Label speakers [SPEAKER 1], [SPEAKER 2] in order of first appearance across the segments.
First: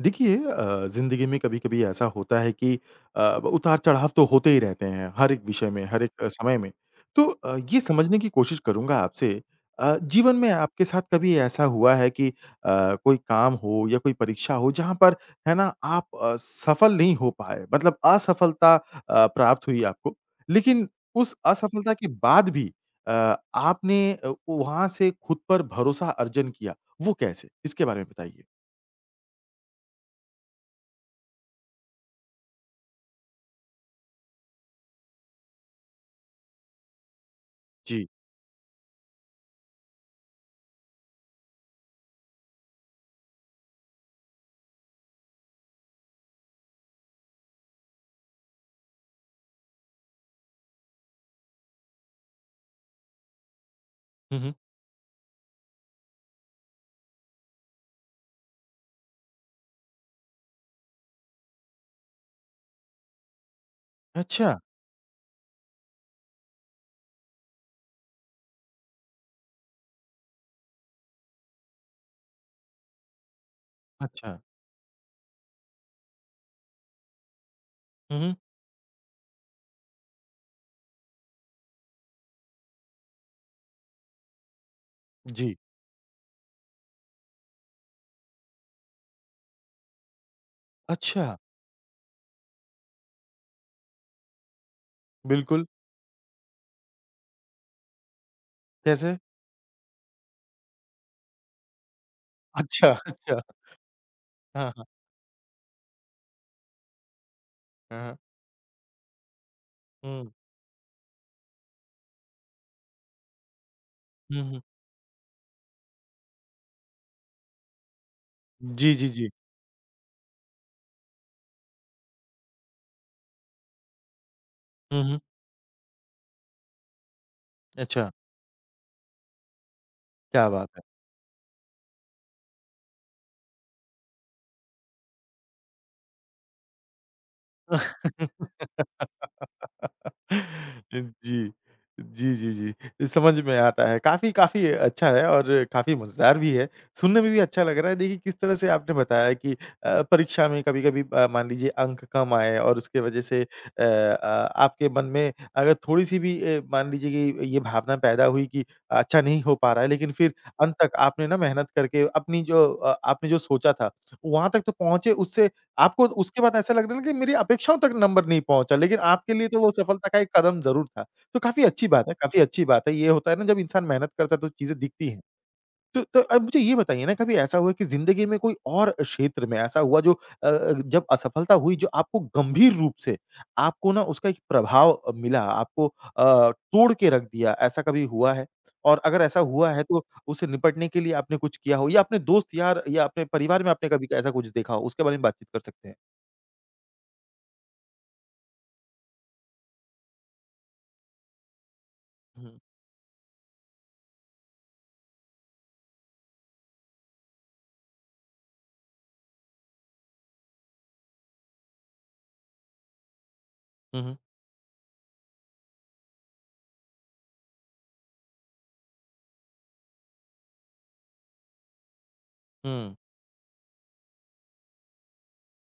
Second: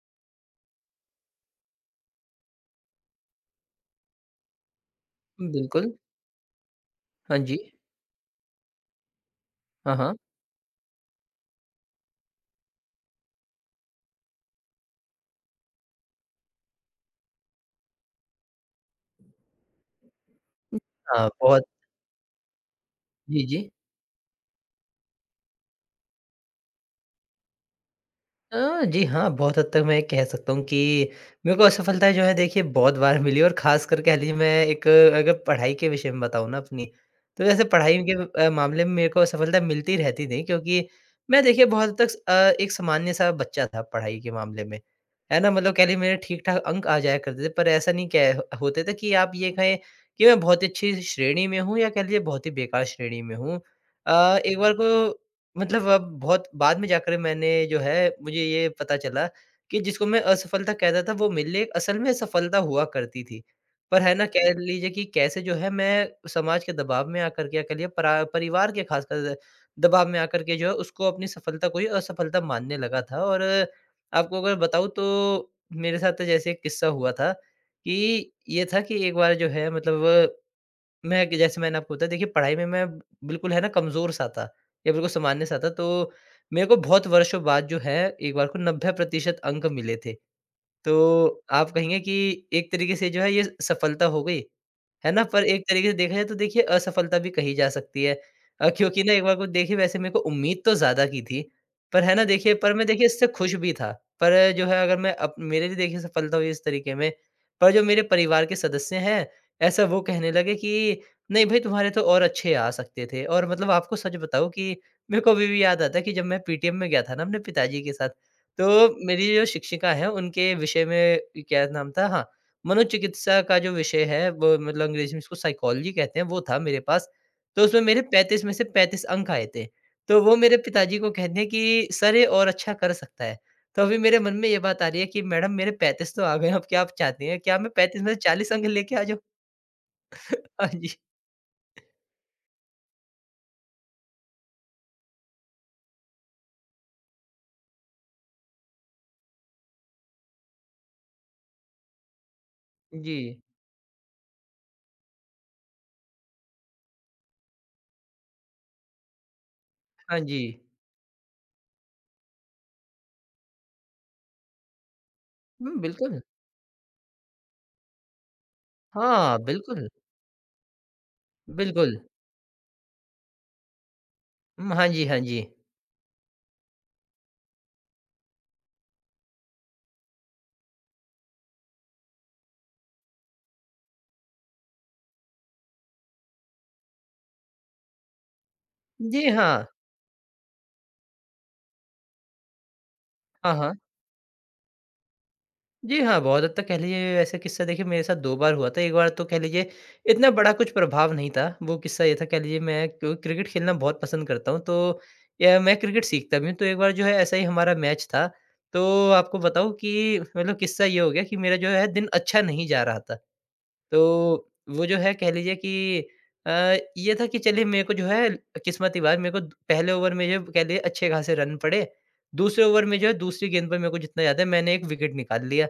[SPEAKER 1] देखिए अ, ज़िंदगी में कभी-कभी ऐसा होता है कि अ, उतार-चढ़ाव तो होते ही रहते हैं हर एक विषय में,
[SPEAKER 2] बिल्कुल।
[SPEAKER 1] हर एक समय में। तो
[SPEAKER 2] हाँ
[SPEAKER 1] अ,
[SPEAKER 2] जी।
[SPEAKER 1] ये समझने की कोशिश करूँगा आपसे,
[SPEAKER 2] हाँ,
[SPEAKER 1] अ,
[SPEAKER 2] हाँ।
[SPEAKER 1] जीवन में आपके साथ कभी ऐसा हुआ है कि अ, कोई काम हो या कोई परीक्षा हो जहाँ पर है ना आप अ, सफल नहीं हो पाए, मतलब असफलता अ, प्राप्त हुई है आपको? लेकिन
[SPEAKER 2] हाँ,
[SPEAKER 1] उस
[SPEAKER 2] बहुत।
[SPEAKER 1] असफलता के बाद भी अ,
[SPEAKER 2] जी, जी।
[SPEAKER 1] आपने अ, ओ, वहाँ से खुद पर भरोसा अर्जन किया, वो कैसे? इसके बारे में बताइए।
[SPEAKER 2] अ, जी हाँ। बहुत हद तक मैं ये कह सकता हूँ कि मेरे को असफलता जो है देखिए बहुत बार मिली है। और खासकर कह ली मैं एक अगर पढ़ाई के विषय में बताऊँ ना अपनी, तो वैसे पढ़ाई
[SPEAKER 1] जी।
[SPEAKER 2] के अ, मामले में मेरे को असफलता मिलती रहती थी। क्योंकि मैं देखिए बहुत हद तक अ, एक सामान्य-सा बच्चा था पढ़ाई के मामले में, है ना। मतलब कह ली मेरे ठीक-ठाक अंक आ जाया करते थे। पर ऐसा नहीं कै ह होते थे कि आप ये कहें कि मैं बहुत ही अच्छी श्रेणी में हूँ या कह लीजिए बहुत ही बेकार श्रेणी में हूँ। अ,
[SPEAKER 1] हुँ, हुँ।
[SPEAKER 2] एक बार ब मतलब अब बहुत बाद में जाकर मैंने जो है मुझे ये पता चला कि जिसको मैं असफलता कह रहा था वो मेरे लिए असल में सफलता हुआ करती थी। पर है ना कह
[SPEAKER 1] अच्छा!
[SPEAKER 2] लीजिए कि कैसे जो है मैं समाज के दबाव में आकर क्या कर लिया, परा परिवार के खासकर दबाव में आकर के जो है उसको अपनी सफलता को असफलता मानने लगा था। और आपको
[SPEAKER 1] अच्छा।
[SPEAKER 2] अगर बताऊँ तो मेरे साथ तो जैसे एक किस्सा हुआ था,
[SPEAKER 1] हुँ,
[SPEAKER 2] कि
[SPEAKER 1] हुँ।
[SPEAKER 2] ये था कि एक बार जो है मतलब ब मैं कि जैसे मैंने आपको बताया देखिए पढ़ाई में मैं बिल्कुल है ना कमज़ोर-सा था, या बिल्कुल
[SPEAKER 1] जी।
[SPEAKER 2] सामान्य-सा था। तो मेरे को बहुत वर्षों बाद जो है एक बार को 90% अंक मिले थे।
[SPEAKER 1] अच्छा!
[SPEAKER 2] तो आप कहेंगे कि एक तरीके से जो है ये सफलता हो गई, है ना। पर एक
[SPEAKER 1] बिल्कुल।
[SPEAKER 2] तरीके से देखा जाए तो देखिए असफलता भी कही जा सकती है। अ, क्योंकि ना
[SPEAKER 1] कैसे?
[SPEAKER 2] एक बार को देखिए वैसे मेरे को उम्मीद तो ज़्यादा की थी। पर है ना देखिए पर मैं
[SPEAKER 1] अच्छा,
[SPEAKER 2] देखिए इससे
[SPEAKER 1] अच्छा।
[SPEAKER 2] खुश भी था। पर जो
[SPEAKER 1] हाँ,
[SPEAKER 2] है
[SPEAKER 1] हाँ।
[SPEAKER 2] अगर मैं अप मेरे लिए देखिए सफलता हुई इस तरीके में। पर जो
[SPEAKER 1] हाँ,
[SPEAKER 2] मेरे
[SPEAKER 1] हाँ।
[SPEAKER 2] परिवार के सदस्य हैं ऐसा वो कहने
[SPEAKER 1] हुँ।
[SPEAKER 2] लगे कि नहीं भाई तुम्हारे तो और अच्छे आ सकते थे। और मतलब आपको सच
[SPEAKER 1] हुँ,
[SPEAKER 2] बताऊँ
[SPEAKER 1] हुँ।
[SPEAKER 2] कि मेरे को अभी भी याद आता है कि जब मैं पीटीएम में गया था ना अपने पिताजी के साथ। तो
[SPEAKER 1] जी, जी,
[SPEAKER 2] मेरी
[SPEAKER 1] जी।
[SPEAKER 2] जो शिक्षिका है उनके विषय में क्या नाम था। हाँ मनोचिकित्सा का जो विषय है वो मतलब
[SPEAKER 1] हुँ,
[SPEAKER 2] अंग्रेज़ी
[SPEAKER 1] हुँ।
[SPEAKER 2] में इसको साइकोलॉजी कहते हैं वो था मेरे पास। तो उसमें मेरे
[SPEAKER 1] अच्छा।
[SPEAKER 2] 35 में से 35 अंक आए थे। तो वो
[SPEAKER 1] क्या
[SPEAKER 2] मेरे
[SPEAKER 1] बात है!
[SPEAKER 2] पिताजी को कहते हैं कि सर ये और अच्छा कर सकता है। तो अभी मेरे मन में ये बात आ रही है कि मैडम मेरे 35 तो आ गए। अब क्या आप चाहती हैं क्या मैं 35 में से 40 अंक लेके आ जाऊँ। हाँ जी।
[SPEAKER 1] जी। जी, जी, जी। समझ में आता है। काफ़ी, काफ़ी अच्छा है और अ, काफ़ी मजेदार भी है। सुनने में भी अच्छा लग रहा है। देखिए किस तरह से आपने बताया कि अ, परीक्षा में कभी-कभी अ, मान लीजिए अंक कम आए और उसकी वजह
[SPEAKER 2] जी।
[SPEAKER 1] से अ, आ आपके मन में अगर थोड़ी सी भी ए, मान लीजिए कि ये ये भावना पैदा हुई कि अच्छा नहीं हो पा रहा है। लेकिन
[SPEAKER 2] हाँ
[SPEAKER 1] फिर
[SPEAKER 2] जी।
[SPEAKER 1] अंत तक आपने ना मेहनत करके अपनी जो आपने जो सोचा था, वहाँ तक तो पहुँचे उससे
[SPEAKER 2] हुँ,
[SPEAKER 1] आपको
[SPEAKER 2] बिल्कुल।
[SPEAKER 1] उसके बाद ऐसा लगने लगा कि मेरी अपेक्षाओं तक नंबर नहीं पहुँचा। लेकिन आपके
[SPEAKER 2] हाँ,
[SPEAKER 1] लिए तो वो
[SPEAKER 2] बिल्कुल।
[SPEAKER 1] सफलता का एक कदम ज़रूर था। तो काफ़ी अच्छी
[SPEAKER 2] बिल्कुल।
[SPEAKER 1] बात है, काफ़ी अच्छी बात है। ये होता है ना जब इंसान मेहनत करता है तो
[SPEAKER 2] उम,
[SPEAKER 1] चीज़ें
[SPEAKER 2] हाँ जी।
[SPEAKER 1] दिखती
[SPEAKER 2] हाँ
[SPEAKER 1] हैं।
[SPEAKER 2] जी।
[SPEAKER 1] तो तो अब मुझे ये बताइए ना कभी ऐसा हुआ कि ज़िंदगी में कोई और क्षेत्र में ऐसा हुआ जो अ, अ, जब असफलता हुई जो आपको गंभीर रूप से आपको ना उसका एक प्रभाव मिला, आपको अ, तोड़ के रख दिया। ऐसा कभी हुआ है? और अगर
[SPEAKER 2] जी,
[SPEAKER 1] ऐसा
[SPEAKER 2] हाँ।
[SPEAKER 1] हुआ है तो उसे निपटने के लिए आपने कुछ किया हो? या अपने दोस्त-यार या अपने
[SPEAKER 2] हाँ,
[SPEAKER 1] परिवार में
[SPEAKER 2] हाँ।
[SPEAKER 1] आपने कभी ऐसा कुछ देखा हो? उसके बारे में बातचीत कर सकते हैं।
[SPEAKER 2] जी हाँ। बहुत हद तक कह लीजिए ऐसा किस्सा देखिए मेरे साथ दो बार हुआ था। एक बार तो कह लीजिए इतना बड़ा कुछ प्रभाव नहीं था। वो किस्सा ये था कह
[SPEAKER 1] हुँ।
[SPEAKER 2] लीजिए मैं क्रिकेट खेलना बहुत पसंद करता हूँ तो या मैं क्रिकेट सीखता भी हूँ तो एक बार जो है ऐसे ही हमारा मैच था। तो आपको बताऊँ कि मतलब किस्सा ये हो गया कि मेरा जो है दिन अच्छा नहीं जा रहा था।
[SPEAKER 1] हुँ, हुँ।
[SPEAKER 2] तो वो जो है कह लीजिए कि अ, ये था कि चलिए मेरे को जो है, किस्मत की बात मेरे को पहले ओवर में जो कह लीजिए अच्छे खासे रन पड़े। दूसरे ओवर
[SPEAKER 1] हुँ।
[SPEAKER 2] में जो है दूसरी गेंद पर मेरे को जितना याद है मैंने एक विकेट निकाल लिया।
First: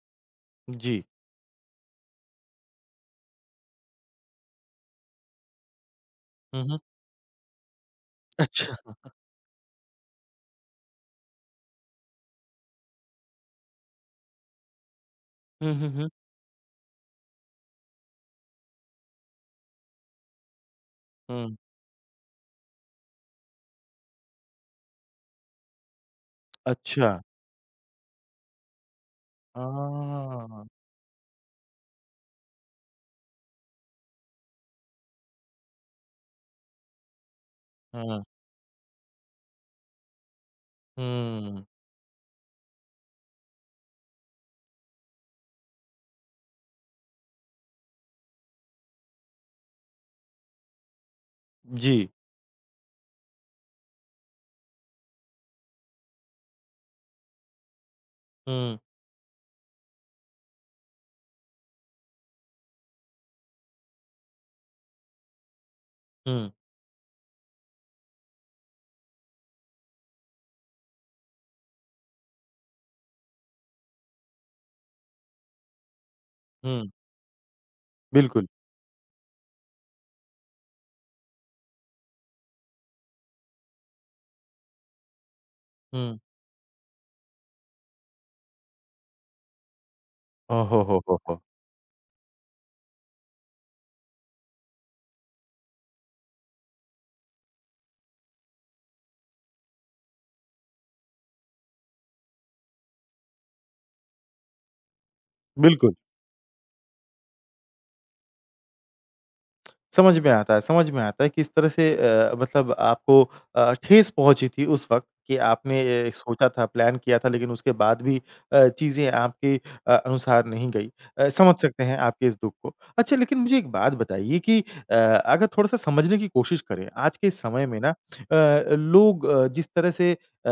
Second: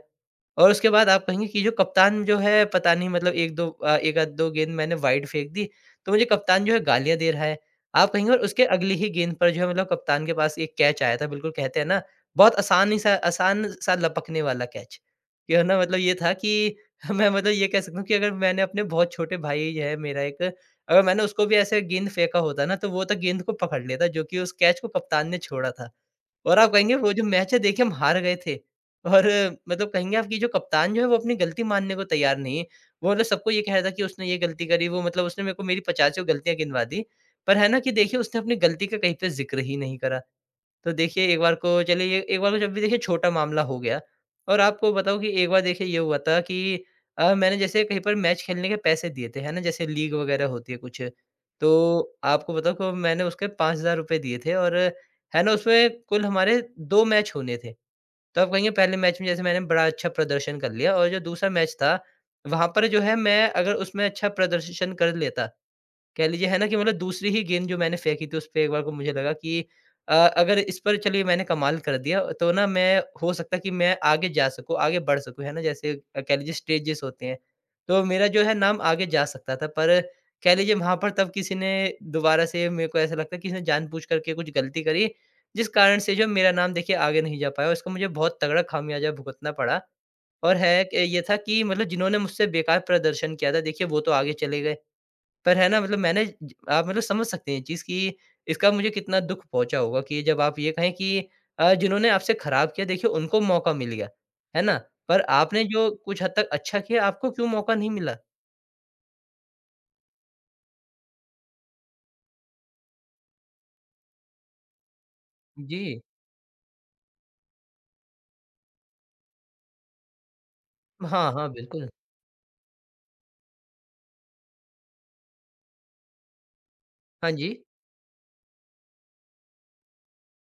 [SPEAKER 2] और उसके
[SPEAKER 1] जी।
[SPEAKER 2] बाद आप कहेंगे कि जो कप्तान जो है पता नहीं मतलब 1-2 एक आध दो गेंद मैंने वाइड फेंक दी तो मुझे
[SPEAKER 1] हुँ
[SPEAKER 2] कप्तान जो
[SPEAKER 1] ,हुँ।
[SPEAKER 2] है गालियाँ दे रहा है, आप कहेंगे। और उसके अगली ही
[SPEAKER 1] अच्छा।
[SPEAKER 2] गेंद पर जो है मतलब कप्तान के पास एक कैच आया था, बिल्कुल कहते हैं ना बहुत आसान ही सा आसान सा लपकने वाला कैच। कि है
[SPEAKER 1] हुँ,
[SPEAKER 2] ना
[SPEAKER 1] हुँ,
[SPEAKER 2] मतलब
[SPEAKER 1] हुँ।
[SPEAKER 2] ये था कि मैं मतलब ये कह सकता हूँ कि अगर मैंने अपने बहुत छोटे भाई है मेरा एक अगर मैंने उसको भी
[SPEAKER 1] हुँ।
[SPEAKER 2] ऐसा एक गेंद फेंका होता ना तो वो तो गेंद को पकड़ लेता जो कि उस कैच को कप्तान ने छोड़ा था। और आप कहेंगे वो
[SPEAKER 1] अच्छा।
[SPEAKER 2] जो मैच है देखिए हम हार गए थे। और
[SPEAKER 1] हाँ,
[SPEAKER 2] मतलब
[SPEAKER 1] हाँ,
[SPEAKER 2] कहेंगे आप
[SPEAKER 1] हाँ,
[SPEAKER 2] कि जो
[SPEAKER 1] हाँ, हाँ।
[SPEAKER 2] कप्तान जो है वो अपनी गलती मानने को तैयार नहीं है। वो ना सबको ये कह रहा था कि उसने ये गलती करी। वो मतलब उसने मेरे को मेरी पचासियों गलतियाँ गिनवा दी, पर है ना कि देखिए
[SPEAKER 1] हाँ।
[SPEAKER 2] उसने अपनी गलती का कहीं पे ज़िक्र ही नहीं करा। तो देखिए एक बार
[SPEAKER 1] हम्म।
[SPEAKER 2] को चलिए एक बार को जब भी देखिए छोटा मामला हो गया। और आपको बताऊँ कि एक बार देखिए ये हुआ था कि अ, मैंने जैसे कहीं पर मैच खेलने के पैसे दिए थे है ना जैसे लीग वगैरह होती है कुछ। तो
[SPEAKER 1] जी।
[SPEAKER 2] आपको बताऊँ मैंने उसके 5000 रुपए दिए थे। और है ना उसमें कुल हमारे 2 मैच होने थे। तो आप कहेंगे
[SPEAKER 1] हुँ।
[SPEAKER 2] पहले मैच में जैसे मैंने बड़ा अच्छा प्रदर्शन कर लिया। और जो दूसरा मैच था, वहाँ पर जो है मैं अगर उसमें अच्छा प्रदर्शन कर लेता कह लीजिए
[SPEAKER 1] हुँ।
[SPEAKER 2] है ना कि मतलब दूसरी ही गेंद जो मैंने फेंकी थी उसपे एक बार को मुझे लगा कि अ, अगर इस पर चलिए मैंने कमाल कर दिया तो ना मैं हो सकता कि मैं आगे जा सकूँ, आगे बढ़ सकूँ है ना। जैसे कह लीजिए
[SPEAKER 1] हुँ।
[SPEAKER 2] स्टेजेस होते हैं। तो मेरा जो
[SPEAKER 1] बिल्कुल।
[SPEAKER 2] है नाम आगे जा सकता था। पर कह लीजिए वहाँ पर तब किसी ने दोबारा से मेरे को ऐसा लगता है किसी ने जानबूझ करके कुछ गलती करी, जिस कारण से
[SPEAKER 1] हुँ।
[SPEAKER 2] जो मेरा नाम देखिए आगे नहीं जा पाया। उसको मुझे बहुत तगड़ा खामियाज़ा भुगतना पड़ा। और
[SPEAKER 1] ओ
[SPEAKER 2] है
[SPEAKER 1] हो,
[SPEAKER 2] एक
[SPEAKER 1] हो, हो,
[SPEAKER 2] ये था
[SPEAKER 1] हो।
[SPEAKER 2] कि मतलब जिन्होंने मुझसे बेकार प्रदर्शन किया था देखिए वो तो आगे चले गए। पर है ना मतलब मैंने आप मतलब समझ सकते हैं ये चीज़ कि इसका मुझे कितना दुःख पहुँचा होगा कि जब आप ये कहें कि अ, जिन्होंने आपसे खराब किया देखिए उनको मौका मिल गया, है ना। पर आपने जो
[SPEAKER 1] बिल्कुल।
[SPEAKER 2] कुछ हद तक अच्छा किया आपको क्यों मौका नहीं मिला।
[SPEAKER 1] समझ में आता है, समझ में आता है, किस तरह से अ, मतलब आपको अ, ठेस पहुँची थी उस वक़्त कि आपने
[SPEAKER 2] जी।
[SPEAKER 1] ये सोचा था, प्लान किया था, लेकिन उसके बाद भी अ, चीज़ें आपके अ अनुसार नहीं गई। अ,
[SPEAKER 2] हाँ, हाँ,
[SPEAKER 1] समझ सकते
[SPEAKER 2] बिल्कुल।
[SPEAKER 1] हैं आपके इस दुःख को। अच्छा, लेकिन मुझे एक बात बताइए कि अ, अगर थोड़ा-सा समझने की कोशिश करें। आज के
[SPEAKER 2] हाँ
[SPEAKER 1] इस
[SPEAKER 2] जी।
[SPEAKER 1] समय में ना अ, अ, लोग अ, जिस तरह से अ,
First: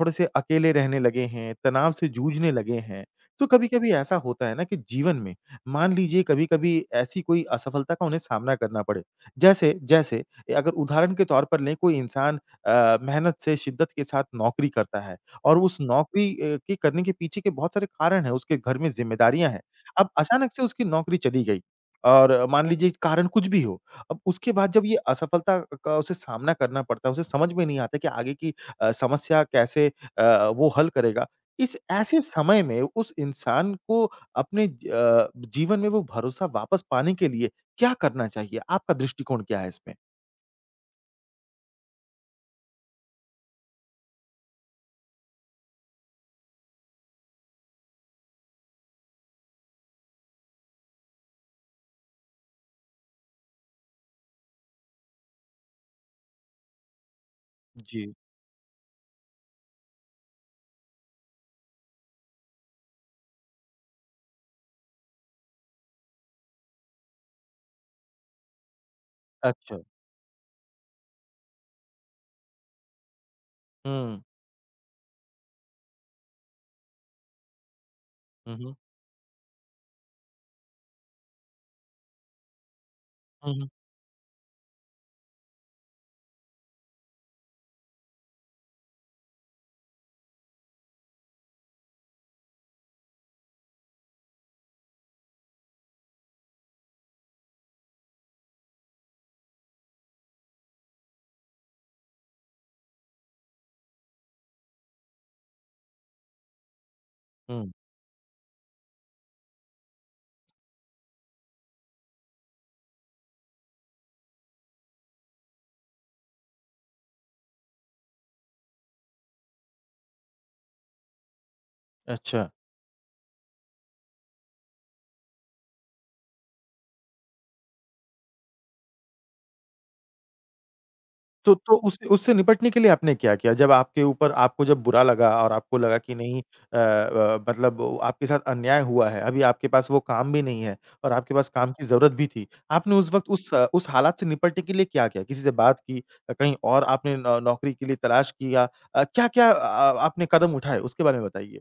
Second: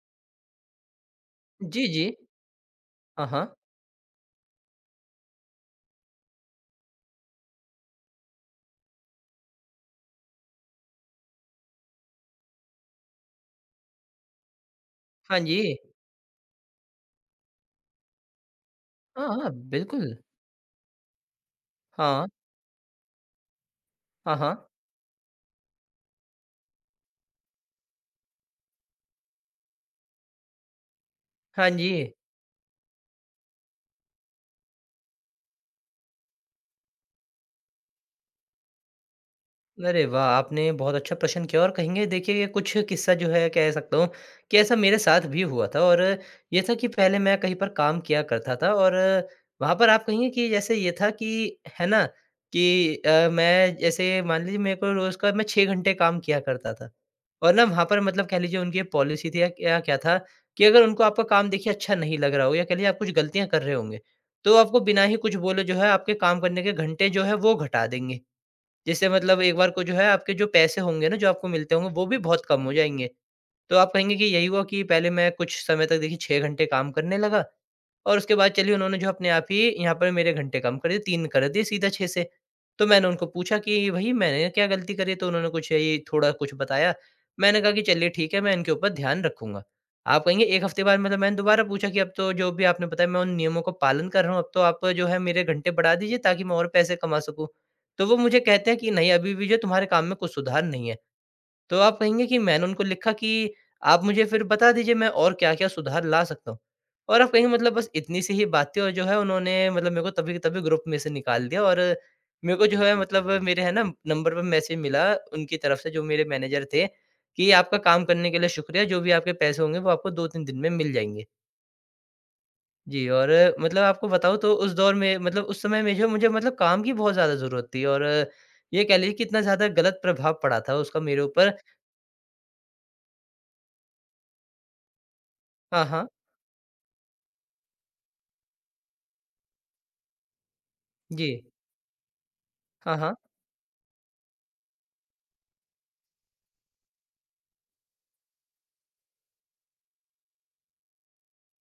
[SPEAKER 1] थोड़े-से अकेले रहने लगे हैं,
[SPEAKER 2] जी,
[SPEAKER 1] तनाव
[SPEAKER 2] जी।
[SPEAKER 1] से जूझने लगे हैं।
[SPEAKER 2] हाँ,
[SPEAKER 1] तो
[SPEAKER 2] हाँ।
[SPEAKER 1] कभी-कभी ऐसा होता है ना कि जीवन में, मान लीजिए कभी-कभी ऐसी कोई असफ़लता का उन्हें सामना करना पड़े। जैसे, जैसे ये अगर उदाहरण के तौर पर लें, कोई इंसान अ, मेहनत से शिद्दत के साथ नौकरी करता है
[SPEAKER 2] हाँ
[SPEAKER 1] और
[SPEAKER 2] जी।
[SPEAKER 1] उस नौकरी ए, के करने के पीछे के बहुत सारे कारण हैं, उसके घर में
[SPEAKER 2] हाँ, हाँ।
[SPEAKER 1] ज़िम्मेदारियाँ हैं। अब
[SPEAKER 2] बिल्कुल।
[SPEAKER 1] अचानक से उसकी नौकरी चली गई,
[SPEAKER 2] हाँ।
[SPEAKER 1] और मान लीजिए कि कारण कुछ भी हो। अब
[SPEAKER 2] हाँ,
[SPEAKER 1] उसके
[SPEAKER 2] हाँ।
[SPEAKER 1] बाद जब ये असफ़लता का उसे सामना करना पड़ता है, उसे समझ में नहीं आता कि आगे की अ, समस्या कैसे अ, वो हल करेगा।
[SPEAKER 2] हाँ
[SPEAKER 1] इस
[SPEAKER 2] जी।
[SPEAKER 1] ऐसे समय में उस इंसान को अपने अ, जीवन में वो भरोसा वापस पाने के लिए क्या करना चाहिए? आपका दृष्टिकोण क्या है इसमें?
[SPEAKER 2] अरे वाह! आपने ये बहुत अच्छा प्रश्न किया, और कहेंगे, देखिए ये कुछ किस्सा जो है, कह सकता हूँ कि ऐसा मेरे साथ भी हुआ था। और ये था कि पहले मैं कहीं पर काम किया करता था, और वहाँ पर आप कहेंगे कि जैसे ये था कि, है ना, कि अ, मैं जैसे मान लीजिए मेरे को रोज़ का मैं 6 घंटे काम किया करता था। और ना वहाँ पर
[SPEAKER 1] जी।
[SPEAKER 2] मतलब कह लीजिए उनकी ये पॉलिसी थी या क्या क्या था, कि अगर उनको आपका काम देखिए अच्छा नहीं लग रहा हो, या कह लीजिए आप कुछ ग़लतियाँ कर रहे होंगे, तो वो आपको बिना ही कुछ बोले जो है, आपके काम करने के घंटे जो है वो घटा देंगे। जैसे मतलब एक बार को
[SPEAKER 1] अच्छा।
[SPEAKER 2] जो है, आपके जो पैसे होंगे ना जो आपको मिलते होंगे, वो भी बहुत कम हो जाएँगे। तो आप कहेंगे
[SPEAKER 1] हुँ।
[SPEAKER 2] कि यही हुआ कि पहले मैं कुछ समय तक देखिए 6 घंटे काम करने लगा, और उसके बाद
[SPEAKER 1] हुँ, हुँ।
[SPEAKER 2] चलिए उन्होंने जो अपने आप ही यहाँ पर मेरे घंटे कम कर दिए, 3 कर दिए सीधा 6 से। तो मैंने उनको
[SPEAKER 1] हुँ,
[SPEAKER 2] पूछा
[SPEAKER 1] हुँ।
[SPEAKER 2] कि, "भई, मैंने क्या ग़लती करी है?" तो उन्होंने कुछ यही थोड़ा कुछ बताया। मैंने कहा कि, "चलिए ठीक है, मैं इनके ऊपर ध्यान रखूँगा।" आप कहेंगे एक हफ़्ते बाद मतलब मैंने दोबारा पूछा कि, "अब तो जो भी आपने बताया मैं उन नियमों का पालन कर रहा हूँ। अब तो आप जो है मेरे घंटे बढ़ा दीजिए ताकि मैं और पैसे कमा सकूँ।" तो वो मुझे कहते हैं कि, "नहीं, अभी भी जो तुम्हारे काम में कुछ सुधार नहीं है।" तो आप कहेंगे कि मैंने उनको लिखा कि, "आप मुझे फिर बता दीजिए, मैं और क्या-क्या सुधार ला सकता हूँ।" और आप कहेंगे
[SPEAKER 1] हुँ।
[SPEAKER 2] मतलब बस इतनी सी ही बात थी, और जो है उन्होंने मतलब मेरे को तभी के तभी ग्रुप में से निकाल दिया और मेरे को जो है, मतलब मेरे है ना नंबर पर मैसेज मिला उनकी तरफ़ से, जो मेरे मैनेजर थे कि, "आपका काम करने के लिए शुक्रिया। जो भी आपके पैसे होंगे, वो आपको 2-3 दिन में मिल जाएँगे।"
[SPEAKER 1] अच्छा।
[SPEAKER 2] जी और मतलब आपको बताऊँ तो उस दौर में मतलब उस समय में जो मुझे मतलब काम की बहुत ज़्यादा ज़रूरत थी। और ये कह लीजिए कि इतना ज़्यादा गलत प्रभाव पड़ा था उसका मेरे
[SPEAKER 1] तो
[SPEAKER 2] ऊपर।
[SPEAKER 1] तो उस उससे निपटने के लिए आपने क्या किया? जब आपके ऊपर आपको जब बुरा लगा और आपको
[SPEAKER 2] हाँ,
[SPEAKER 1] लगा
[SPEAKER 2] हाँ।
[SPEAKER 1] कि नहीं अ अ, मतलब उ आपके साथ अन्याय हुआ है। अभी आपके पास वो काम भी नहीं है और आपके
[SPEAKER 2] जी।
[SPEAKER 1] पास काम की ज़रूरत भी थी। आपने
[SPEAKER 2] हाँ,
[SPEAKER 1] उस
[SPEAKER 2] हाँ।
[SPEAKER 1] वक़्त उस उस हालात से निपटने के लिए क्या किया? किसी से बात की अ, कहीं और आपने नौ नौकरी के लिए तलाश किया अ, क्या-क्या अ, आ आपने कदम उठाए? उसके बारे में बताइए।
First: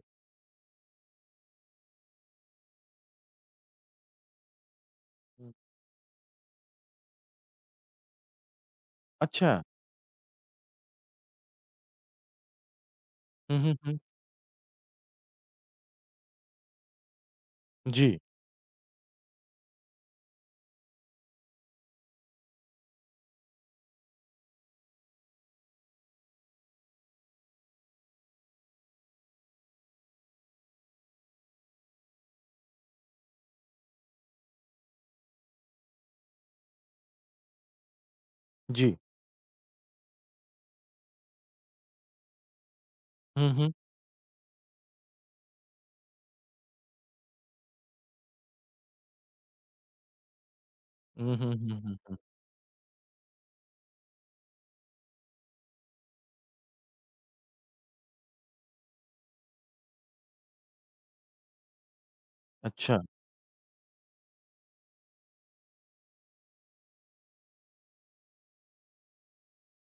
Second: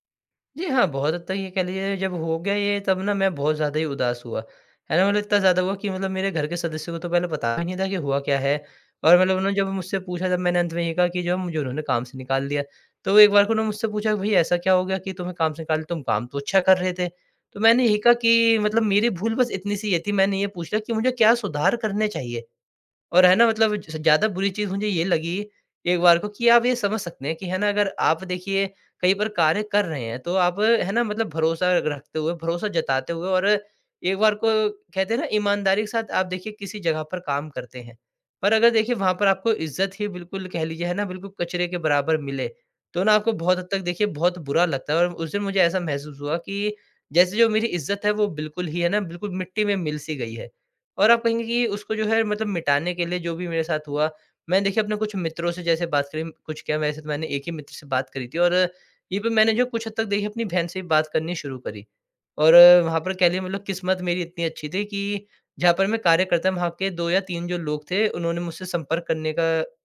[SPEAKER 2] जी हाँ, बहुत हद तक ये कह लीजिए, जब हो गया ये तब ना मैं बहुत ज़्यादा ही उदास हुआ। है ना? मतलब इतना
[SPEAKER 1] हुँ।
[SPEAKER 2] ज़्यादा हुआ कि मतलब मेरे घर के सदस्यों को तो पहले बताया नहीं था कि हुआ क्या है और मतलब उन्होंने
[SPEAKER 1] अच्छा।
[SPEAKER 2] जब मुझसे पूछा तब मैंने अंत में ये कहा कि जो है मुझे उन्होंने काम से निकाल दिया। तो एक बार को
[SPEAKER 1] हुँ,
[SPEAKER 2] उन्होंने
[SPEAKER 1] हुँ,
[SPEAKER 2] मुझसे
[SPEAKER 1] हुँ।
[SPEAKER 2] पूछा कि, "भई, ऐसा क्या हो गया कि तुम्हें काम से निकाल तुम काम तो अच्छा कर रहे थे।" तो मैंने यही कहा
[SPEAKER 1] जी।
[SPEAKER 2] कि मतलब मेरी भूल बस इतनी-सी ये थी, मैंने ये पूछ लिया कि मुझे क्या सुधार करने चाहिए। और है ना मतलब जैसे ज़्यादा बुरी चीज़ मुझे ये लगी एक बार को कि आप ये समझ सकते हैं कि है ना अगर आप देखिए, कहीं पर कार्य कर रहे हैं, तो आप है ना? मतलब भरोसा रखते हुए, भरोसा जताते हुए और एक बार को कहते हैं ना ईमानदारी के साथ आप देखिए किसी जगह पर काम करते हैं। पर अगर देखिए,
[SPEAKER 1] जी।
[SPEAKER 2] वहाँ पर आपको इज़्ज़त ही बिल्कुल कह लीजिए है ना बिल्कुल कचरे के बराबर मिले, तो ना आपको
[SPEAKER 1] हुँ,
[SPEAKER 2] बहुत हद
[SPEAKER 1] हुँ।
[SPEAKER 2] तक देखिए बहुत बुरा लगता है और उस दिन मुझे ऐसा महसूस हुआ कि जैसे जो मेरी इज़्ज़त है, वो बिल्कुल ही है ना, बिल्कुल मिट्टी में मिल-सी गई है। और आप
[SPEAKER 1] हुँ,
[SPEAKER 2] कहेंगे
[SPEAKER 1] हुँ,
[SPEAKER 2] कि
[SPEAKER 1] हुँ,
[SPEAKER 2] उसको
[SPEAKER 1] हुँ,
[SPEAKER 2] जो
[SPEAKER 1] हुँ।
[SPEAKER 2] है मतलब मिटाने के लिए जो भी मेरे साथ हुआ, मैंने देखिए अपने कुछ मित्रों से जैसे बात करी, कुछ क्या, वैसे तो मैंने एक ही मित्र से बात करी थी और यहीं पर मैंने जो कुछ हद तक देखिए अपनी बहन से भी बात करनी शुरू करी। और, वहाँ
[SPEAKER 1] अच्छा।
[SPEAKER 2] पर कह लीजिए मतलब किस्मत मेरी इतनी अच्छी थी कि जहाँ पर मैं कार्य करता था, वहाँ के 2 या 3 जो लोग थे, उन्होंने मुझसे संपर्क करने का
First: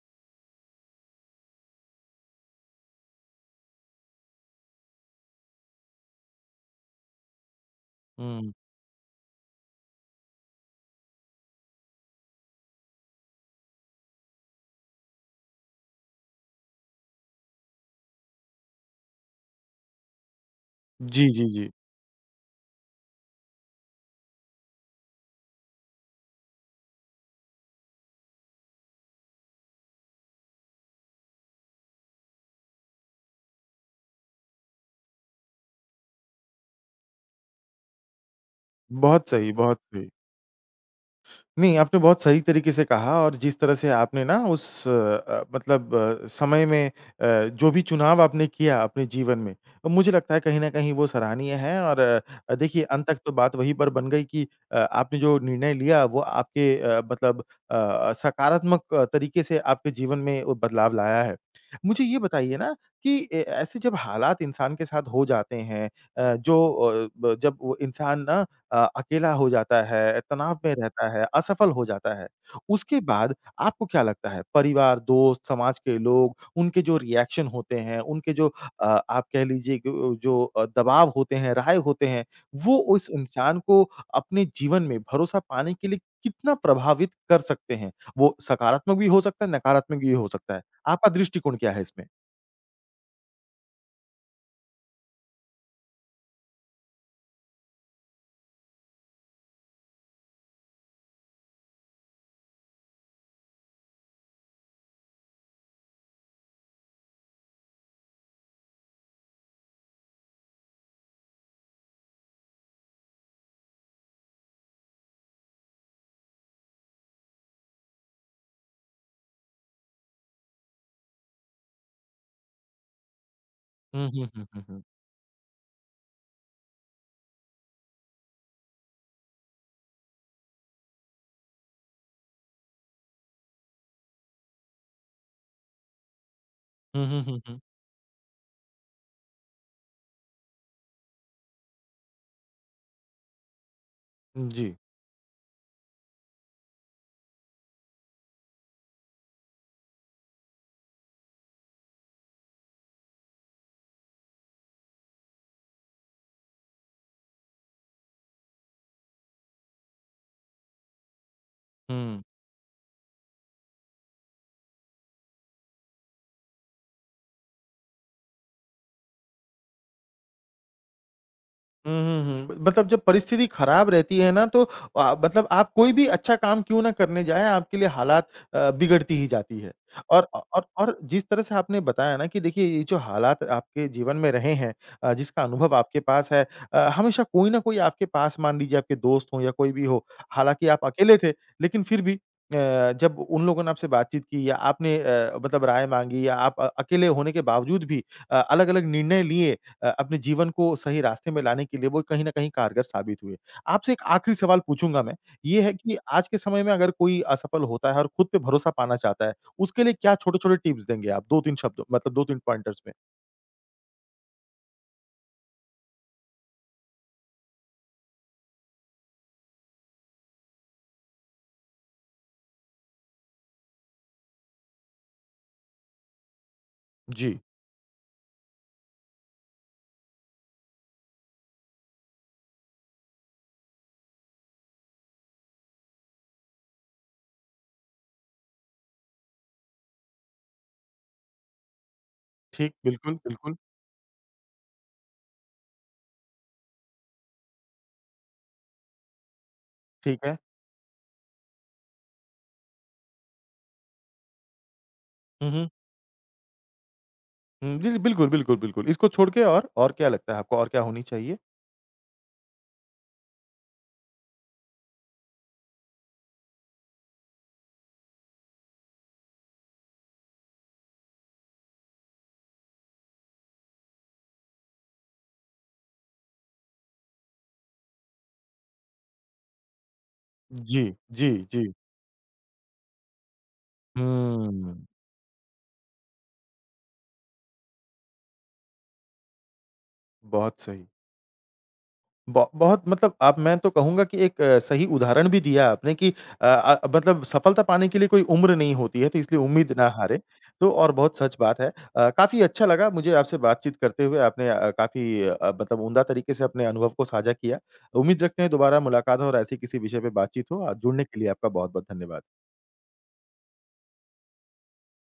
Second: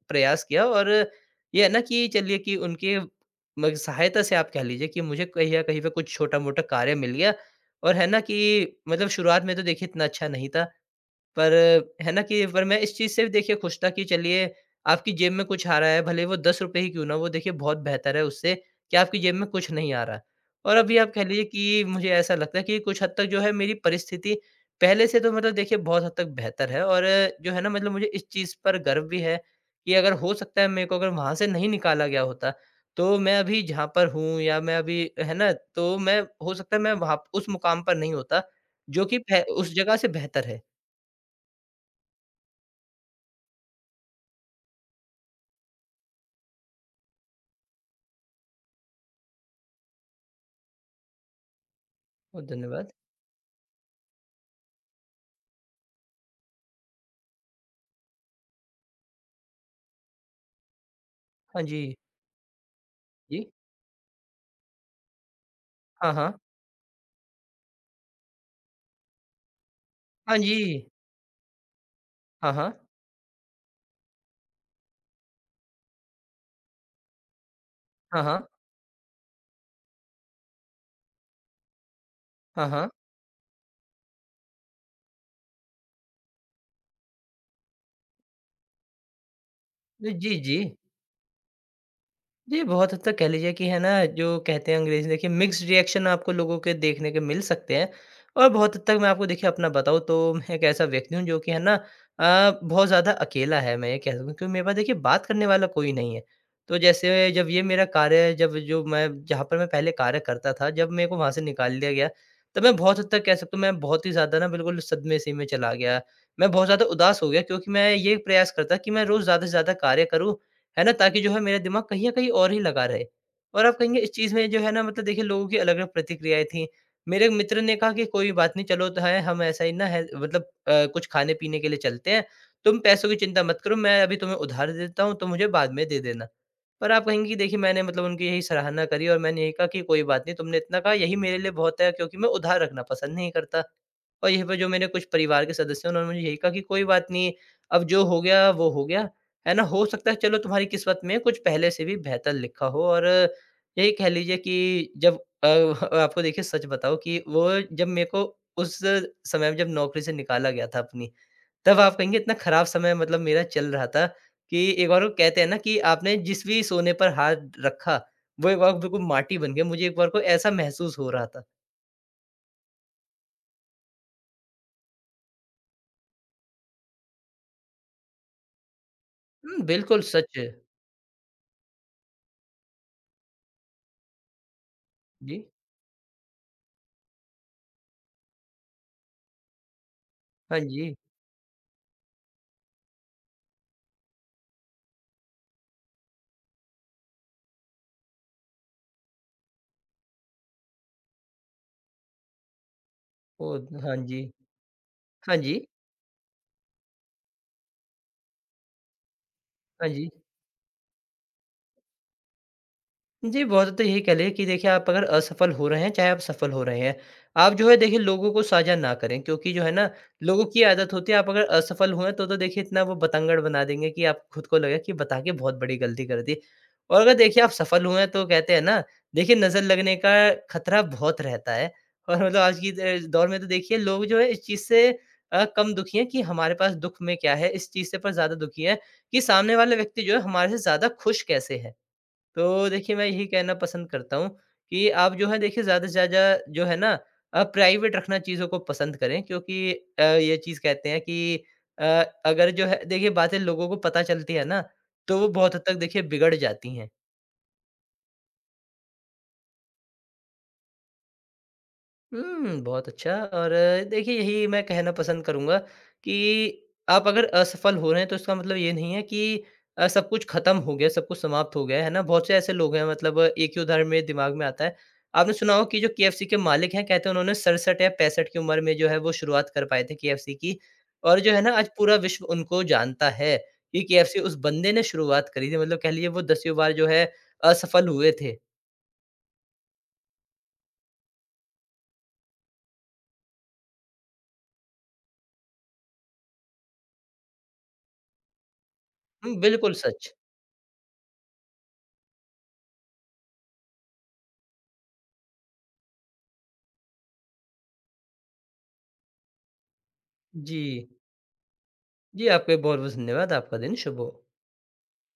[SPEAKER 2] प्रयास किया और ये है ना कि चलिए कि उनके म सहायता से आप कह लीजिए कि मुझे कहीं ना कहीं पे कुछ छोटा-मोटा कार्य मिल गया, और है ना
[SPEAKER 1] हुँ।
[SPEAKER 2] कि मतलब शुरुआत में तो देखिए इतना अच्छा नहीं था। पर है ना कि पर मैं इस चीज़ से देखिए खुश था कि चलिए, आपकी जेब में कुछ आ रहा है, भले ही वो ₹10 ही क्यों ना हों। वो देखिए बहुत बेहतर है उससे कि आपकी जेब में कुछ नहीं आ रहा। और अभी आप कह
[SPEAKER 1] जी,
[SPEAKER 2] लीजिए
[SPEAKER 1] जी, जी।
[SPEAKER 2] कि मुझे ऐसा लगता है कि कुछ हद तक जो है मेरी परिस्थिति पहले से तो मतलब देखिए बहुत हद तक बेहतर है और जो है ना मतलब मुझे इस चीज़ पर गर्व भी है कि अगर हो सकता है, मेरे को अगर वहाँ से नहीं निकाला गया होता, तो मैं अभी जहाँ पर हूँ या मैं अभी अ, है ना? तो मैं हो सकता है, मैं वहाँ प उस मुकाम पर नहीं होता जो कि
[SPEAKER 1] बहुत
[SPEAKER 2] फै
[SPEAKER 1] सही,
[SPEAKER 2] उस
[SPEAKER 1] बहुत
[SPEAKER 2] जगह से
[SPEAKER 1] सही।
[SPEAKER 2] बेहतर है।
[SPEAKER 1] नहीं आपने बहुत सही तरीके से कहा और जिस तरह से आपने ना उस अ, मतलब अ, समय में अ, जो भी चुनाव आपने किया अपने जीवन में, तो मुझे लगता है कहीं ना कहीं वो सराहनीय है। और
[SPEAKER 2] बहुत
[SPEAKER 1] अ, देखिए
[SPEAKER 2] धन्यवाद।
[SPEAKER 1] अंत तक तो बात वही पर बन गई कि अ, आपने जो निर्णय लिया वो आपके अ, मतलब अ, सकारात्मक तरीके से आपके जीवन में ओ बदलाव लाया है।
[SPEAKER 2] हाँ, जी।
[SPEAKER 1] मुझे ये बताइए ना कि अ,
[SPEAKER 2] जी।
[SPEAKER 1] ऐसे जब हालात इंसान के साथ हो जाते हैं
[SPEAKER 2] हाँ,
[SPEAKER 1] अ,
[SPEAKER 2] हाँ।
[SPEAKER 1] जो अ, जब वो इंसान ना अ, अकेला हो जाता है,
[SPEAKER 2] हाँ,
[SPEAKER 1] तनाव में
[SPEAKER 2] जी।
[SPEAKER 1] रहता है, असफल हो जाता है।
[SPEAKER 2] हाँ, हाँ।
[SPEAKER 1] उसके बाद आपको क्या लगता है, परिवार, दोस्त, समाज के लोग उनके जो रिएक्शन होते हैं,
[SPEAKER 2] हाँ,
[SPEAKER 1] उनके जो
[SPEAKER 2] हाँ।
[SPEAKER 1] अ, आप कह लीजिए कि जो अ, दबाव होते हैं, राहे होते हैं,
[SPEAKER 2] हाँ,
[SPEAKER 1] वो
[SPEAKER 2] हाँ।
[SPEAKER 1] उस इंसान को अपने जीवन में भरोसा पाने के लिए कितना प्रभावित कर सकते हैं? वो सकारात्मक भी हो सकता है, नकारात्मक भी हो
[SPEAKER 2] जी,
[SPEAKER 1] सकता है।
[SPEAKER 2] जी।
[SPEAKER 1] आपका दृष्टिकोण क्या है इसमें?
[SPEAKER 2] जी, बहुत हद तक कह लीजिए कि है ना जो कहते हैं अंग्रेज़ी देखिए मिक्स्ड रिएक्शन आपको लोगों के देखने के मिल सकते हैं। और बहुत हद तक मैं आपको देखिए अपना बताऊँ तो मैं एक ऐसा व्यक्ति हूँ जो कि है ना अ, बहुत ज़्यादा अकेला है। मैं ये कह सकता हूँ क्योंकि मेरे पास देखिए बात करने वाला कोई नहीं है। तो जैसे जब ये मेरा कार्य जब जो मैं जहाँ पर मैं पहले कार्य करता था जब मेको वहाँ से निकाल दिया गया। तो मैं बहुत हद तक कह सकता हूँ मैं बहुत ही ज़्यादा ना बिल्कुल सदमे से में चला गया। मैं बहुत ज़्यादा उदास हो गया क्योंकि मैं ये प्रयास करता कि मैं रोज़ ज़्यादा से ज़्यादा कार्य करूँ, है ना? ताकि जो है मेरा दिमाग कहीं आ कहीं और ही लगा रहे। और आप कहेंगे
[SPEAKER 1] हुँ,
[SPEAKER 2] इस
[SPEAKER 1] हुँ,
[SPEAKER 2] चीज़
[SPEAKER 1] हुँ,
[SPEAKER 2] में जो
[SPEAKER 1] हुँ,
[SPEAKER 2] है
[SPEAKER 1] हुँ।
[SPEAKER 2] ना मतलब देखिए लोगों की अलग-अलग प्रतिक्रियाएँ थीं। मेरे मित्र ने कहा कि कोई बात नहीं चलो तो है हम ऐसा ही ना है मतलब अ, कुछ खाने-पीने के लिए चलते हैं। तुम पैसों की चिंता मत करो, मैं अभी तुम्हें उधार दे देता हूँ तुम मुझे बाद में दे देना। पर
[SPEAKER 1] हुँ,
[SPEAKER 2] आप
[SPEAKER 1] हुँ,
[SPEAKER 2] कहेंगी कि
[SPEAKER 1] हुँ,
[SPEAKER 2] देखिए
[SPEAKER 1] हुँ।
[SPEAKER 2] मैंने मतलब उनकी यही सराहना करी और मैंने यही कहा कि कोई बात नहीं तुमने इतना कहा यही मेरे लिए बहुत है, क्योंकि मैं उधार रखना पसंद नहीं करता। और यहीं पर जो
[SPEAKER 1] जी।
[SPEAKER 2] मेरे कुछ परिवार के सदस्य हैं उन्होंने मुझे यही कहा कि कोई बात नहीं अब जो हो गया वो हो गया, है ना? हो सकता है चलो तुम्हारी किस्मत में कुछ पहले से भी बेहतर लिखा हो। और यही कह लीजिए कि जब अ, आपको देखिए सच बताऊँ कि वो जब मेरे को उस समय में जब नौकरी से निकाला गया था अपनी, तब आप कहेंगे
[SPEAKER 1] हुँ।
[SPEAKER 2] इतना खराब समय मतलब मेरा चल रहा था, कि एक बार को कहते हैं ना कि आपने जिस भी सोने पर हाथ रखा वो एक बार बिल्कुल माटी बन गया। मुझे एक बार को ऐसा महसूस हो रहा था।
[SPEAKER 1] हुँ, हुँ, हुँ, मतलब जब परिस्थिति खराब रहती है ना तो अ, मतलब आप कोई भी अच्छा काम क्यों ना करने जाएँ, आपके लिए हालात अ, बिगड़ती ही जाती
[SPEAKER 2] हुँ,
[SPEAKER 1] है।
[SPEAKER 2] बिल्कुल
[SPEAKER 1] और
[SPEAKER 2] सच
[SPEAKER 1] अ,
[SPEAKER 2] है।
[SPEAKER 1] और और जिस तरह से आपने बताया ना कि देखिए, ये जो हालात आपके जीवन में रहे हैं अ, जिसका
[SPEAKER 2] जी।
[SPEAKER 1] अनुभव आपके पास है अ, हमेशा कोई ना कोई आपके पास मान लीजिए आपके दोस्त हों या कोई भी हो।
[SPEAKER 2] हाँ
[SPEAKER 1] हालाँकि आप
[SPEAKER 2] जी।
[SPEAKER 1] अकेले थे, लेकिन फिर भी अ, जब उन लोगों ने आपसे बातचीत की या आपने अ, मतलब राय माँगी या आप अ, अकेले होने के बावजूद भी अ, अलग-अलग निर्णय लिए अ, अपने जीवन को सही रास्ते में लाने के लिए, वो कहीं ना कहीं कारगर साबित हुए।
[SPEAKER 2] ओद
[SPEAKER 1] आपसे
[SPEAKER 2] हाँ
[SPEAKER 1] एक
[SPEAKER 2] जी।
[SPEAKER 1] आखिरी सवाल पूछूँगा मैं।
[SPEAKER 2] हाँ जी।
[SPEAKER 1] ये है कि आज के समय में अगर कोई असफल होता है और खुद पे भरोसा पाना चाहता है, उसके
[SPEAKER 2] हाँ
[SPEAKER 1] लिए
[SPEAKER 2] जी।
[SPEAKER 1] क्या छोटे-छोटे टिप्स देंगे आप 2-3 शब्दों मतलब 2-3 पॉइंटर्स में।
[SPEAKER 2] जी, बहुत हद तक यही कह लें कि देखिए आप अगर असफल हो रहे हैं, चाहे आप सफल हो रहे हैं, आप जो है देखिए लोगों को साझा न करें क्योंकि जो है ना, लोगों की आदत होती है, आप अगर असफल हुए हैं तो तो देखिए इतना वो बतंगड़ बना देंगे कि आप खुद को लगे कि बता के बहुत बड़ी गलती कर दी। और अगर
[SPEAKER 1] जी।
[SPEAKER 2] देखिए आप सफल हुए हैं, तो कहते हैं ना, देखिए नज़र लगने का खतरा बहुत रहता है और मतलब आज की द दौर में तो देखिए लोग जो हैं इस चीज़ से अ, कम दुखी हैं कि, "हमारे पास दुख में क्या है?" इस चीज़ से पर ज़्यादा दुखी हैं कि "सामने वाले व्यक्ति जो है हमारे से ज़्यादा खुश कैसे हैं?" तो
[SPEAKER 1] ठीक,
[SPEAKER 2] देखिए, मैं
[SPEAKER 1] बिल्कुल,
[SPEAKER 2] यही कहना
[SPEAKER 1] बिल्कुल।
[SPEAKER 2] पसंद करता हूँ कि आप जो है देखिए ज़्यादा से ज़्यादा जो है ना, आप प्राइवेट रखना चीज़ों को पसंद करें क्योंकि अ,
[SPEAKER 1] ठीक
[SPEAKER 2] ये
[SPEAKER 1] है।
[SPEAKER 2] चीज़ कहते हैं कि अ, अगर जो है देखिए, बातें लोगों को पता चलती है ना, तो वो
[SPEAKER 1] हुँ,
[SPEAKER 2] बहुत हद
[SPEAKER 1] हुँ।
[SPEAKER 2] तक देखिए बिगड़ जाती हैं।
[SPEAKER 1] हुॅं, जी, जी, बिल्कुल, बिल्कुल, बिल्कुल। इसको छोड़ के और, और क्या लगता है आपको और क्या होनी चाहिएॽ़
[SPEAKER 2] हुँ, बहुत अच्छा और देखिए, यही मैं कहना पसंद करूँगा कि आप अगर असफल हो रहे हैं, तो इसका मतलब ये नहीं है कि अ, सब कुछ खत्म हो गया, सब कुछ समाप्त हो गया है। है ना? बहुत से ऐसे लोग हैं मतलब एक ही उदाहरण मेरे दिमाग में आता है। आपने सुना होगा कि जो केएफसी के मालिक हैं, कहते हैं, उन्होंने 67 या 65 की उम्र में जो है वो शुरुआत कर पाए थे केएफसी की
[SPEAKER 1] जी,
[SPEAKER 2] और
[SPEAKER 1] जी,
[SPEAKER 2] जो है ना आज
[SPEAKER 1] जी।
[SPEAKER 2] पूरा विश्व उनको जानता है कि केएफसी उस बंदे
[SPEAKER 1] हुँ।
[SPEAKER 2] ने शुरुआत करी थी। मतलब कह लीजिए वो दसवीं बार जो है, असफल हुए थे।
[SPEAKER 1] बहुत सही। ब बहुत मतलब अब मैं तो कहूँगा कि एक सही उदाहरण भी दिया आपने कि अ, अ, मतलब सफलता पाने के लिए कोई उम्र नहीं होती है, तो इसलिए उम्मीद
[SPEAKER 2] बिल्कुल
[SPEAKER 1] ना
[SPEAKER 2] सच।
[SPEAKER 1] हारें। तो और बहुत सच बात है। अ, काफ़ी अच्छा लगा मुझे आपसे बातचीत करते हुए। आपने अ, काफ़ी अ, मतलब उम्दा तरीके से अपने अनुभव को साझा किया। उम्मीद रखते हैं, दोबारा मुलाकात हो और ऐसे ही किसी विषय पे बातचीत हो। अ,
[SPEAKER 2] जी।
[SPEAKER 1] जुड़ने के लिए आपका बहुत-बहुत धन्यवाद।
[SPEAKER 2] जी, आपका भी बहुत-बहुत धन्यवाद। आपका दिन शुभ हो।